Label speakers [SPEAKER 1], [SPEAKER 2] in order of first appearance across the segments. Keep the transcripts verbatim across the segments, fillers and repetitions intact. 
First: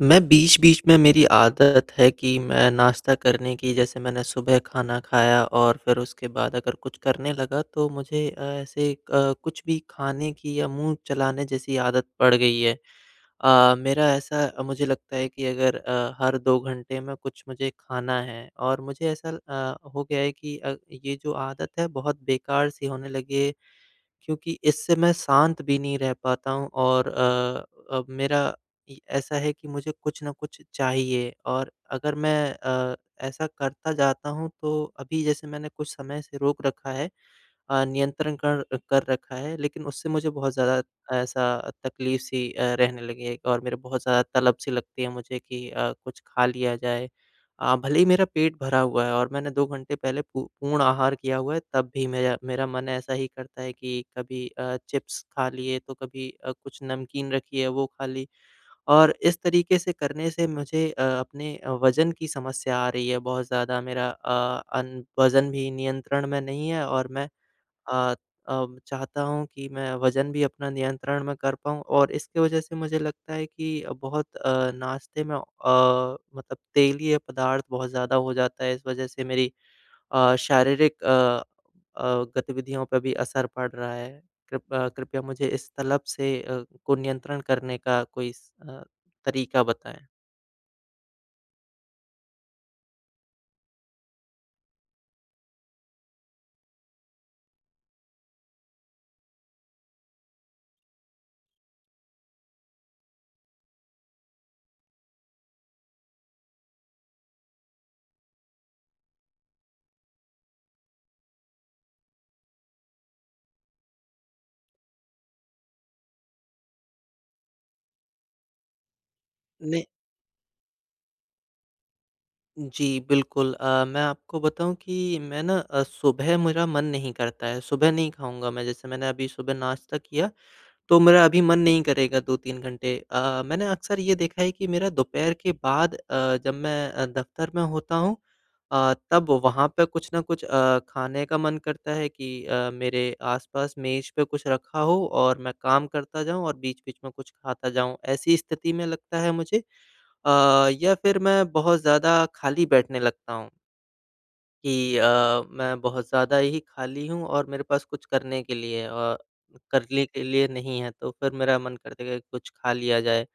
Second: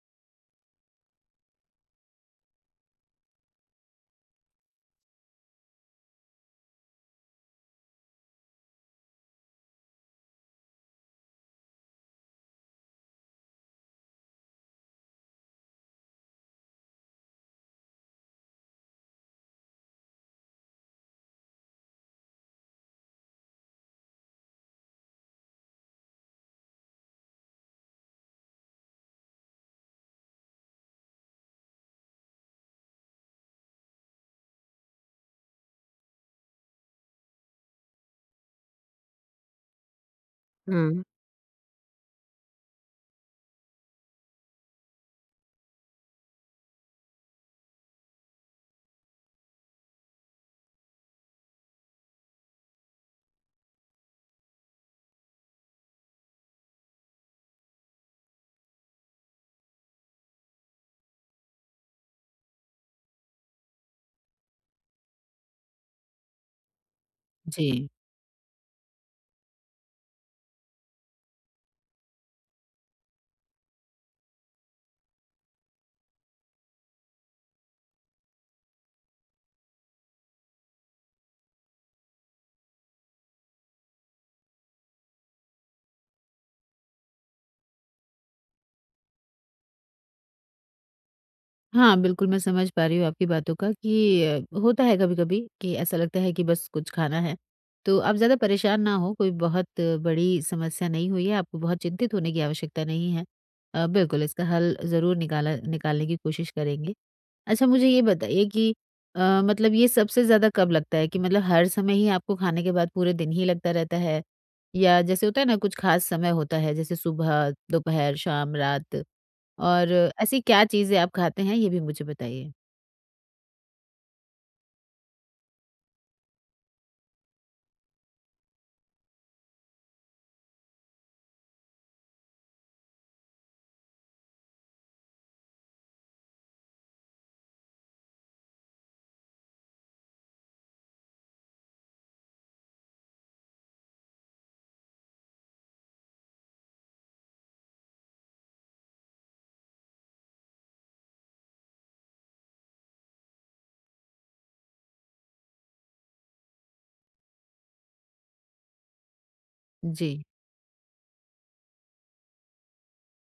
[SPEAKER 1] मैं बीच-बीच में मेरी आदत है कि मैं नाश्ता करने की जैसे मैंने सुबह खाना खाया और फिर उसके बाद अगर कुछ करने लगा तो मुझे अ, ऐसे अ, कुछ भी खाने की या मुँह चलाने जैसी आदत पड़ गई है। अ, मेरा ऐसा अ, मुझे लगता है कि अगर अ, हर दो घंटे में कुछ मुझे खाना है और मुझे ऐसा अ, हो गया है कि अ, ये जो आदत है बहुत बेकार सी होने लगी है क्योंकि इससे मैं शांत भी नहीं रह पाता हूँ और अ अ, मेरा इ ऐसा है कि मुझे कुछ न कुछ चाहिए और अगर मैं अ, ऐसा करता जाता हूँ तो अभी जैसे मैंने कुछ समय से रोक रखा है अ, नियंत्रण कर कर रखा है, लेकिन उससे मुझे बहुत ज़्यादा
[SPEAKER 2] हुँ,
[SPEAKER 1] ऐसा तकलीफ़-सी अ, रहने लगी है और मेरे बहुत ज़्यादा तलब-सी लगती है मुझे कि अ, कुछ खा लिया जाए। अ, भले ही मेरा पेट भरा हुआ है और मैंने दो घंटे पहले पू पूर्ण आहार किया हुआ है, तब भी मेरा मेरा मन ऐसा ही करता है कि कभी अ, चिप्स खा लिए, तो कभी अ, कुछ नमकीन रखी है, वो खा ली। और इस तरीके से करने से मुझे अ, अपने वज़न की समस्या आ रही है बहुत ज़्यादा। मेरा अ, अन वज़न भी नियंत्रण में नहीं है और मैं
[SPEAKER 2] जी।
[SPEAKER 1] अ, अब चाहता हूँ कि मैं वज़न भी अपना नियंत्रण में कर पाऊँ और इसकी वज़ह से मुझे लगता है कि बहुत अ, नाश्ते में अ, मतलब तेलीय पदार्थ बहुत ज़्यादा हो जाता है। इस वज़ह से मेरी अ, शारीरिक अ अ, गतिविधियों पे भी असर पड़ रहा है। कृप अ, कृपया मुझे इस तलब से अ, को नियंत्रण करने का कोई स अ, तरीका बताएँ।
[SPEAKER 2] हाँ, बिल्कुल मैं समझ पा रही हूँ आपकी बातों का कि अ, होता है कभी-कभी कि ऐसा लगता है कि बस कुछ खाना है। तो आप ज़्यादा परेशान ना हो, कोई बहुत अ, बड़ी समस्या नहीं हुई है, आपको बहुत चिंतित होने की आवश्यकता नहीं है। अ, बिल्कुल इसका हल ज़रूर निकाला निकालने की कोशिश करेंगे। अच्छा मुझे ये बताइए कि अ, मतलब ये सबसे ज़्यादा कब लगता है कि मतलब हर समय ही आपको खाने के बाद पूरे दिन ही लगता रहता है? या जैसे होता है ना कुछ ख़ास समय होता है, जैसे सुबह, दोपहर, शाम, रात? और ऐसी क्या चीज़ें आप खाते हैं ये भी मुझे बताइए?
[SPEAKER 1] जी, बिल्कुल। अ, मैं आपको बताऊँ कि मैं ना अ, सुबह मेरा मन नहीं करता है, सुबह नहीं खाऊँगा मैं। जैसे मैंने अभी सुबह नाश्ता किया, तो मेरा अभी मन नहीं करेगा दो तीन घंटे। अ, मैंने अक्सर ये देखा है कि मेरा दोपहर के बाद अ, जब मैं अ, दफ़्तर में होता हूँ अ, तब वहाँ पे कुछ न कुछ अ, खाने का मन करता है कि अ, मेरे आस-पास मेज़ पे कुछ रखा हो और मैं काम करता जाऊँ और बीच-बीच में कुछ खाता जाऊँ। ऐसी स्थिति में लगता है मुझे अ, या फिर मैं बहुत ज़्यादा खाली बैठने लगता हूँ कि अ, मैं बहुत ज़्यादा ही खाली हूँ और मेरे पास कुछ करने के लिए अ, करने
[SPEAKER 2] जी।
[SPEAKER 1] के लिए नहीं है तो फिर मेरा मन करता है कि कुछ खा लिया जाए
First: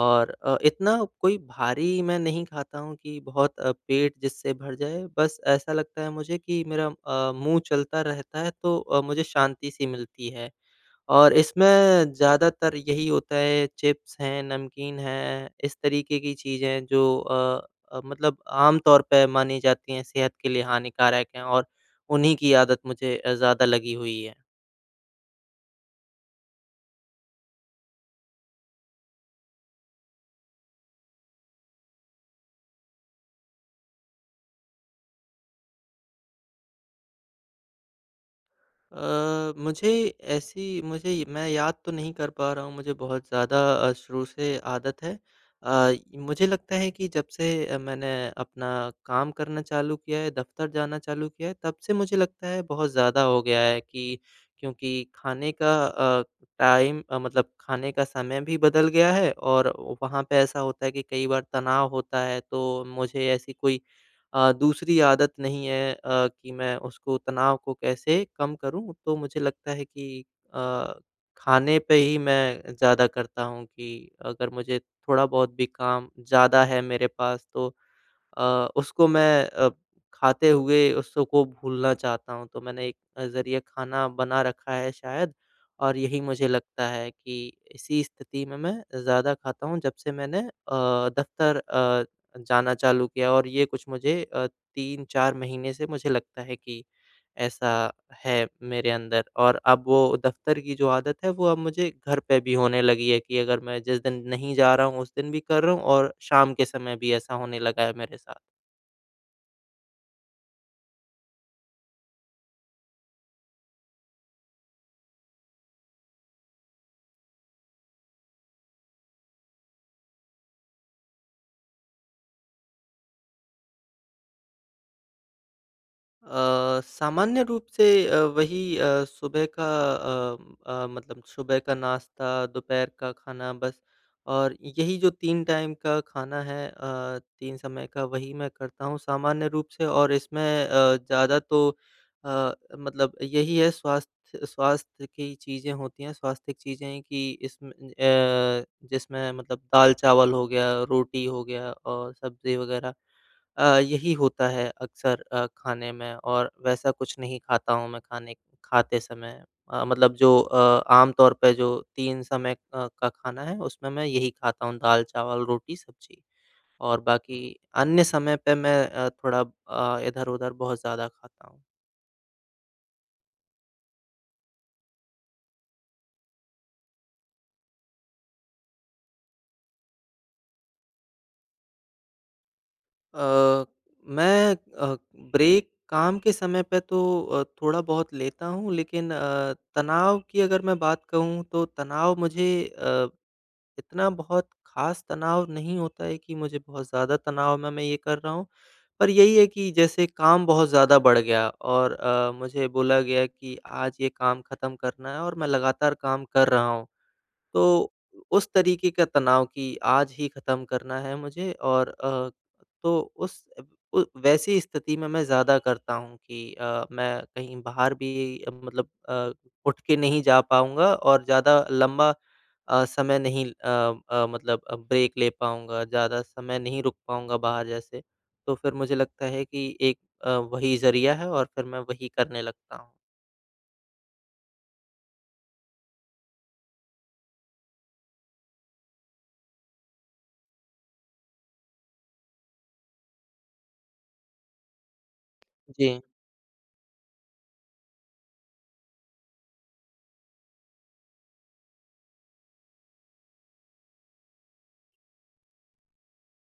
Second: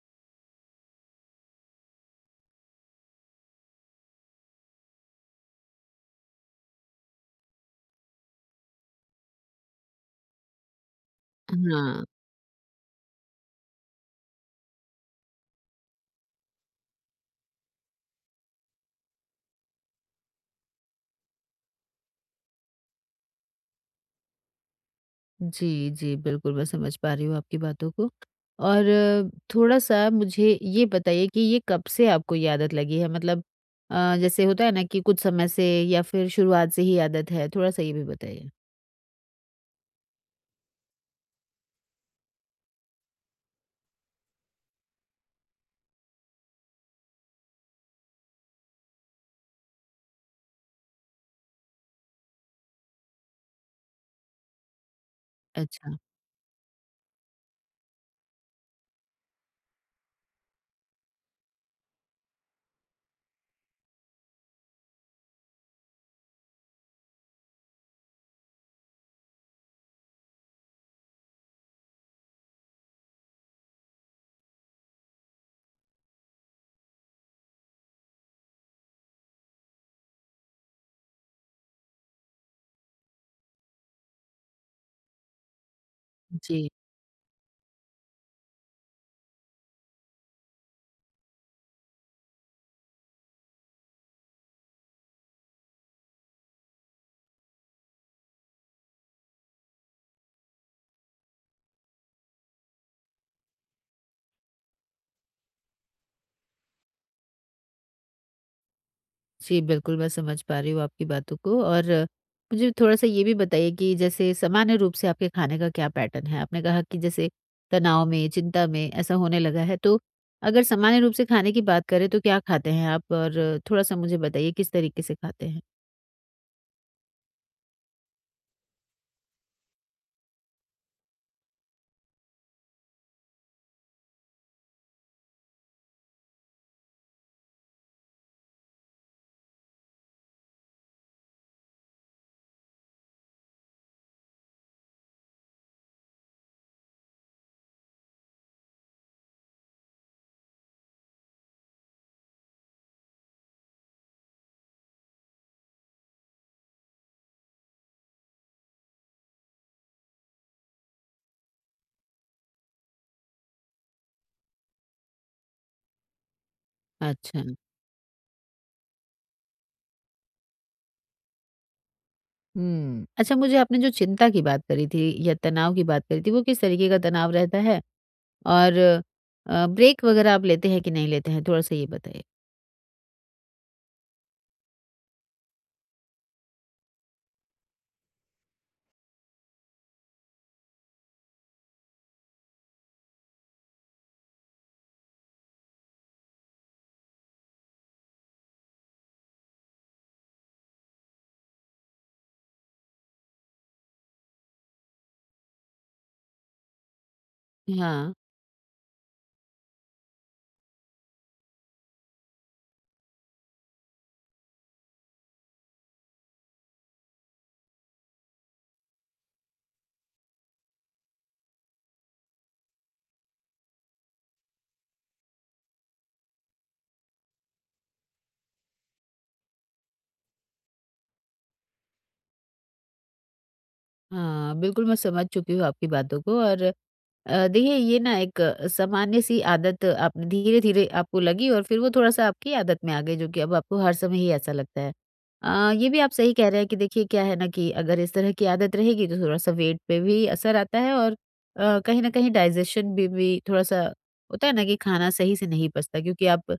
[SPEAKER 1] और अ, इतना कोई भारी मैं नहीं खाता हूँ कि बहुत अ, पेट जिससे भर जाए बस ऐसा लगता है मुझे कि मेरा अ, मुँह चलता रहता है तो अ, मुझे शांति सी मिलती है। और
[SPEAKER 2] हाँ।
[SPEAKER 1] इसमें ज़्यादातर यही होता है चिप्स हैं, नमकीन हैं, इस तरीके की चीज़ें हैं जो अ अ, मतलब आम तौर पे मानी जाती हैं सेहत के लिए हानिकारक हैं और उन्हीं की आदत मुझे अ, ज़्यादा लगी हुई है।
[SPEAKER 2] जी, जी, बिल्कुल मैं समझ पा रही हूँ आपकी बातों को और थोड़ा-सा मुझे ये बताइए कि ये कब से आपको ये आदत लगी है? मतलब अ, जैसे होता है ना कि कुछ समय से या फिर शुरुआत से ही आदत है? थोड़ा-सा ये भी बताइए।
[SPEAKER 1] अ, मुझे ऐसी मुझे ये मैं याद तो नहीं कर पा रहा हूँ, मुझे बहुत ज़्यादा अ, शुरू से आदत है। अ, मुझे लगता है कि जब से अ, मैंने अपना काम करना चालू किया है, दफ़्तर जाना चालू किया है, तब से मुझे लगता है बहुत ज़्यादा हो गया है कि क्योंकि खाने का
[SPEAKER 2] अच्छा,
[SPEAKER 1] अ, टाइम अ, मतलब खाने का समय भी बदल गया है और वहाँ पे ऐसा होता है कि कई बार तनाव होता है, तो मुझे ऐसी कोई अ, दूसरी आदत नहीं है अ, कि मैं उसको तनाव को कैसे कम करूँ, तो मुझे लगता है कि अ, खाने पे ही मैं ज़्यादा करता हूँ कि अगर मुझे थोड़ा-बहुत भी काम ज़्यादा है मेरे पास तो अ, उसको मैं अ, खाते हुए उसको भूलना चाहता हूँ, तो मैंने एक अ, ज़रिए खाना बना रखा है शायद और यही मुझे
[SPEAKER 2] जी।
[SPEAKER 1] लगता है कि इसी स्थिति में मैं ज़्यादा खाता हूँ, जब से मैंने अ, दफ़्तर अ, जाना चालू किया और ये कुछ मुझे अ, तीन चार महीने से मुझे लगता है कि ऐसा है मेरे अंदर और अब वो दफ़्तर की जो आदत है, वो अब मुझे घर पे भी होने लगी है कि अगर मैं जिस दिन नहीं जा रहा हूँ, उस दिन भी कर रहा हूँ और शाम के समय भी ऐसा होने लगा है मेरे साथ।
[SPEAKER 2] जी, बिल्कुल, मैं समझ पा रही हूँ आपकी बातों को और मुझे थोड़ा-सा ये भी बताइए कि जैसे सामान्य रूप से आपके खाने का क्या पैटर्न है? आपने कहा कि जैसे तनाव में, चिंता में ऐसा होने लगा है, तो अगर सामान्य रूप से खाने की बात करें तो क्या खाते हैं आप? और थोड़ा-सा मुझे बताइए किस तरीके से खाते हैं?
[SPEAKER 1] अ, सामान्य रूप से अ, वही अ, सुबह का अ अ, मतलब सुबह का नाश्ता, दोपहर का खाना बस और यही जो तीन टाइम का खाना है अ, तीन समय का वही मैं करता हूँ सामान्य रूप से और इसमें अ, ज़्यादा तो अ, मतलब यही है स्वास्थ्य स्वास्थ्य की चीज़ें होती हैं, स्वास्थ्य की चीज़ें हैं कि इसमें अ, जिसमें मतलब दाल-चावल हो गया, रोटी हो गया और सब्ज़ी वगैरह। अ, यही होता है अक्सर अ, खाने में और वैसा कुछ नहीं खाता हूँ मैं खाने खाते समय। अ, मतलब जो अ, आम तौर पे जो तीन समय अ, का खाना है उसमें मैं यही खाता हूँ दाल, चावल, रोटी, सब्ज़ी और बाकी
[SPEAKER 2] अच्छा।
[SPEAKER 1] अन्य समय पे मैं अ, थोड़ा अ, इधर-उधर बहुत ज़्यादा खाता हूँ।
[SPEAKER 2] हुँ। अच्छा, मुझे आपने जो चिंता की बात करी थी या तनाव की बात करी थी, वो किस तरीके का तनाव रहता है? और अ, ब्रेक वगैरह आप लेते हैं कि नहीं लेते हैं? थोड़ा-सा ये बताइए।
[SPEAKER 1] अ, मैं अ, ब्रेक काम के समय पे तो अ, थोड़ा-बहुत लेता हूँ लेकिन अ, तनाव की अगर मैं बात कहूँ तो तनाव मुझे अ, इतना बहुत ख़ास तनाव नहीं होता है कि मुझे बहुत ज़्यादा तनाव में मैं ये कर रहा हूँ। पर यही है कि जैसे काम बहुत ज़्यादा बढ़ गया और अ, मुझे बोला गया कि आज ये काम ख़त्म करना है और मैं लगातार काम कर रहा हूँ। तो
[SPEAKER 2] हाँ।
[SPEAKER 1] उस तरीके का तनाव कि आज ही ख़त्म करना है मुझे और अ, तो उस उ वैसी स्थिति में मैं ज़्यादा करता हूँ कि अ, मैं कहीं बाहर भी अ, मतलब अ, उठ के नहीं जा पाऊँगा और ज़्यादा लंबा अ, समय नहीं अ अ, मतलब अ, ब्रेक ले पाऊँगा, ज़्यादा समय नहीं रुक पाऊँगा बाहर जैसे। तो फिर मुझे लगता है कि एक अ, वही ज़रिया है और फिर मैं वही करने लगता हूँ।
[SPEAKER 2] हाँ, बिल्कुल मैं समझ चुकी हूँ आपकी बातों को और अ, देखिए ये ना एक अ, सामान्य सी आदत आपने धीरे-धीरे आपको लगी और फिर वो थोड़ा-सा आपकी आदत में आ गई जो कि अब आपको हर समय ही ऐसा लगता है। अ, ये भी
[SPEAKER 1] जी।
[SPEAKER 2] आप सही कह रहे हैं कि देखिए क्या है ना कि अगर इस तरह की आदत रहेगी तो थोड़ा-सा वेट पे भी असर आता है और अ, कहीं न कहीं डाइजेशन भी भी थोड़ा-सा होता है ना कि खाना सही से नहीं पचता क्योंकि आप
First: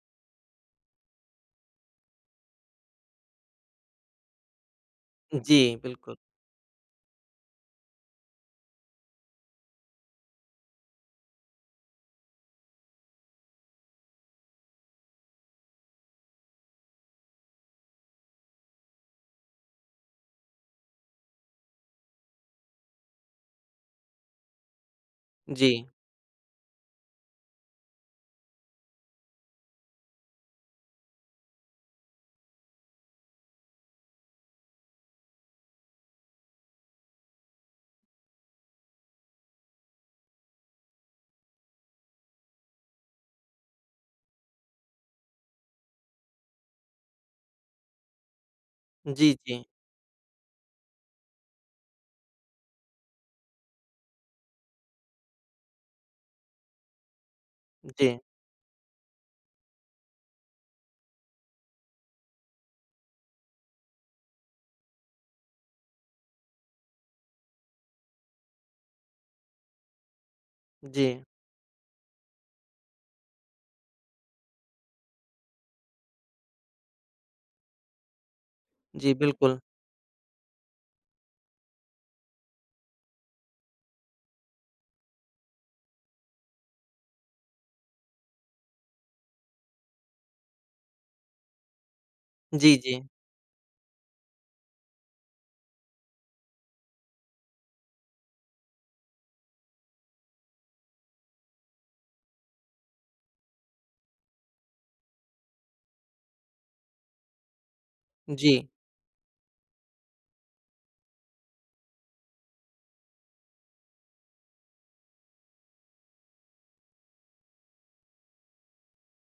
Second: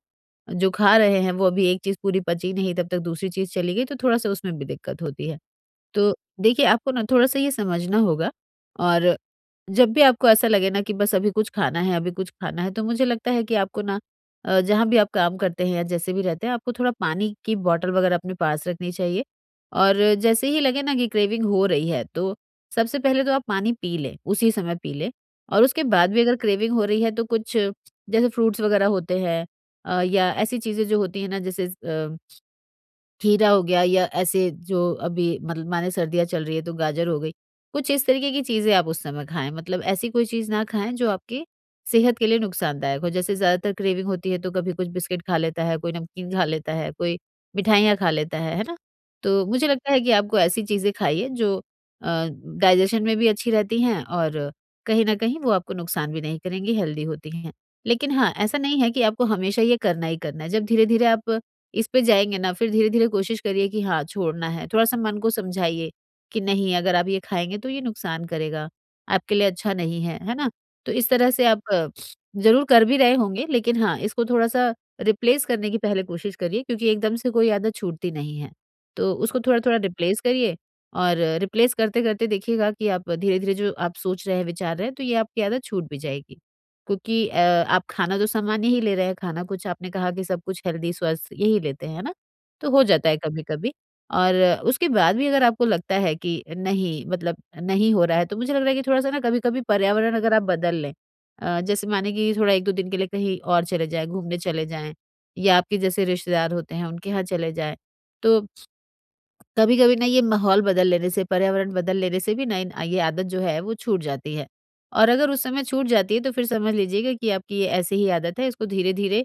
[SPEAKER 2] जो खा रहे हैं वो अभी एक चीज़ पूरी पची नहीं तब तक दूसरी चीज़ चली गई तो थोड़ा-सा उसमें भी दिक्कत होती है।
[SPEAKER 1] जी,
[SPEAKER 2] तो
[SPEAKER 1] बिल्कुल।
[SPEAKER 2] देखिए, आपको ना थोड़ा-सा ये समझना होगा और जब भी आपको ऐसा लगे ना कि बस अभी कुछ खाना है, अभी कुछ खाना है, तो मुझे लगता है कि आपको ना अ, जहाँ भी आप काम करते हैं या जैसे भी रहते हैं, आपको थोड़ा पानी की बॉटल वगैरह अपने पास रखनी चाहिए और जैसे ही लगे ना कि क्रेविंग हो रही है, तो सबसे पहले तो आप पानी पी लें, उसी समय पी लें और
[SPEAKER 1] जी।
[SPEAKER 2] उसके बाद भी अगर क्रेविंग हो रही है, तो कुछ जैसे फ्रूट्स वगैरह होते हैं अ, या ऐसी चीज़ें जो होती हैं ना जैसे अ खीरा हो गया या ऐसे जो अभी मतलब माने सर्दियाँ चल रही है तो गाजर हो गई। कुछ इस तरीके की चीज़ें आप उस समय खाएँ मतलब ऐसी कोई चीज़ ना खाएँ जो आपकी सेहत के लिए नुकसानदायक हो। जैसे ज़्यादातर क्रेविंग होती है तो कभी कुछ बिस्किट खा लेता है, कोई नमकीन खा लेता है, कोई मिठाइयाँ खा लेता है, है ना?
[SPEAKER 1] जी,
[SPEAKER 2] तो
[SPEAKER 1] जी।
[SPEAKER 2] मुझे लगता है कि आपको ऐसी चीज़ें खाइए जो अ, डाइजेशन में भी अच्छी रहती हैं और कहीं न कहीं वो आपको नुकसान भी नहीं करेंगी, हेल्दी होती हैं। लेकिन
[SPEAKER 1] जी,
[SPEAKER 2] हाँ, ऐसा नहीं है कि आपको हमेशा ये करना ही करना है। जब धीरे-धीरे आप इस पे जाएँगे ना, फिर धीरे-धीरे कोशिश करिए कि हाँ, छोड़ना है। थोड़ा-सा मन को समझाइए कि नहीं अगर आप ये खाएँगे तो ये नुकसान करेगा, आपके लिए अच्छा नहीं है, है ना? तो
[SPEAKER 1] जी।
[SPEAKER 2] इस तरह से आप ज़रूर कर भी रहे होंगे लेकिन हाँ, इसको थोड़ा-सा रिप्लेस करने की पहले कोशिश करिए क्योंकि एकदम से कोई आदत छूटती नहीं है। तो
[SPEAKER 1] जी,
[SPEAKER 2] उसको
[SPEAKER 1] बिल्कुल।
[SPEAKER 2] थोड़ा-थोड़ा रिप्लेस करिए और रिप्लेस करते-करते देखिएगा कि आप धीरे-धीरे जो आप सोच रहे हैं, विचार रहे हैं, तो ये आपकी आदत छूट भी जाएगी। क्योंकि अ, आप खाना तो सामान्य ही ले रहे हैं, खाना कुछ आपने कहा कि सब कुछ हेल्दी, स्वस्थ यही लेते हैं, है ना? तो
[SPEAKER 1] जी,
[SPEAKER 2] हो
[SPEAKER 1] जी।
[SPEAKER 2] जाता है कभी-कभी और अ, उसके बाद भी अगर आपको लगता है कि नहीं मतलब नहीं हो रहा है, तो मुझे लग रहा है कि थोड़ा-सा ना कभी-कभी पर्यावरण अगर आप बदल लें, अ, जैसे माने कि थोड़ा एक दो दिन के लिए कहीं और चले जाएँ, घूमने चले जाएँ या आपके जैसे रिश्तेदार होते हैं, उनके यहाँ चले जाएँ, तो
[SPEAKER 1] जी।
[SPEAKER 2] कभी-कभी ना ये माहौल बदल लेने से, पर्यावरण बदल लेने से भी ना इन ये आदत जो है वो छूट जाती है। और अगर उस समय छूट जाती है तो फिर समझ लीजिएगा कि आपकी ये ऐसी ही आदत है, इसको धीरे-धीरे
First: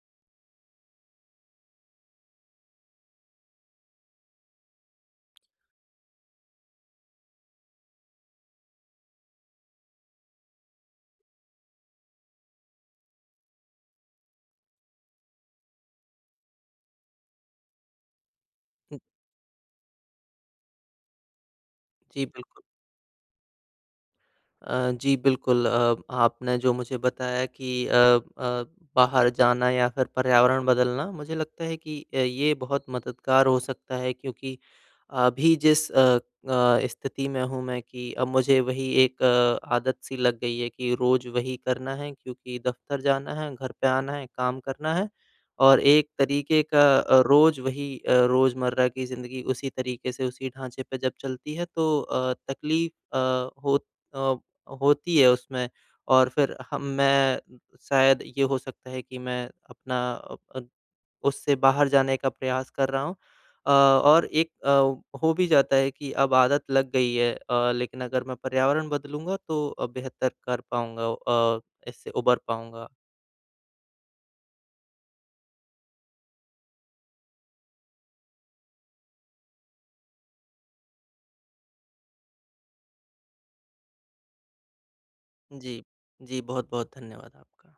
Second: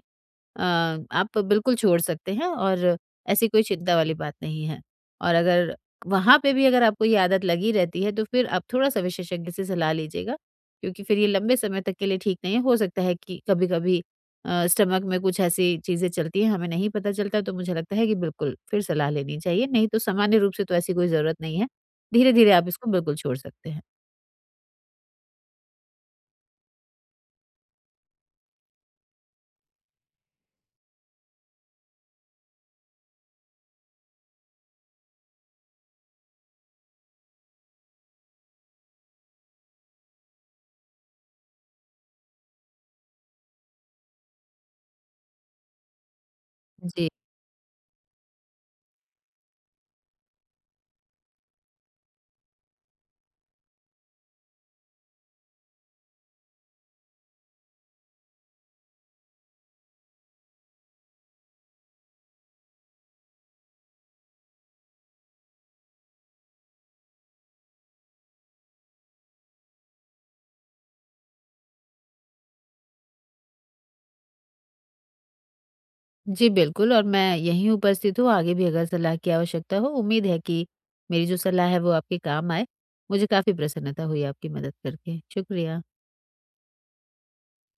[SPEAKER 2] अ, आप बिल्कुल छोड़ सकते हैं और ऐसी कोई चिंता वाली बात नहीं है। और अगर वहाँ पे भी अगर आपको ये आदत लगी रहती है तो फिर आप थोड़ा-सा विशेषज्ञ से सलाह लीजिएगा, क्योंकि फिर ये लंबे समय तक के लिए ठीक नहीं है। हो सकता है कि कभी-कभी अ, स्टमक में कुछ ऐसी चीज़ें चलती हैं, हमें नहीं पता चलता तो मुझे लगता है कि बिल्कुल फिर
[SPEAKER 1] हुँ,
[SPEAKER 2] सलाह लेनी चाहिए, नहीं तो सामान्य रूप से तो ऐसी कोई ज़रूरत नहीं है।
[SPEAKER 1] जी,
[SPEAKER 2] धीरे-धीरे
[SPEAKER 1] बिल्कुल।
[SPEAKER 2] आप इसको बिल्कुल छोड़ सकते हैं।
[SPEAKER 1] अ, जी, बिल्कुल अ, आपने जो मुझे बताया कि अ अ, बाहर जाना या फिर पर्यावरण बदलना, मुझे लगता है कि अ, ये बहुत मददगार हो सकता है क्योंकि अभी जिस अ अ, स्थिति में हूँ मैं कि अब मुझे वही एक अ, आदत सी लग गई है कि रोज़ वही करना है क्योंकि दफ़्तर जाना है, घर पे आना है, काम करना है और एक तरीके का
[SPEAKER 2] जी।
[SPEAKER 1] अ, रोज़ वही अ, रोज़मर्रा की ज़िंदगी उसी तरीके से, उसी ढाँचे पे जब चलती है तो अ, तकलीफ़ अ, हो अ होती है उसमें और फिर हम मैं शायद ये हो सकता है कि मैं अपना अ अ, उससे बाहर जाने का प्रयास कर रहा हूँ। अ, और एक अ, हो भी जाता है कि अब आदत लग गई है अ, लेकिन अगर मैं पर्यावरण बदलूँगा तो अ, बेहतर कर पाऊँगा अ, इससे उबर पाऊँगा।
[SPEAKER 2] जी, बिल्कुल और मैं यहीं उपस्थित हूँ, आगे भी अगर सलाह की आवश्यकता हो, उम्मीद है कि मेरी जो सलाह है वो आपके काम आए। मुझे काफ़ी प्रसन्नता हुई आपकी मदद करके,
[SPEAKER 1] जी।
[SPEAKER 2] शुक्रिया।
[SPEAKER 1] जी, बहुत-बहुत धन्यवाद आपका।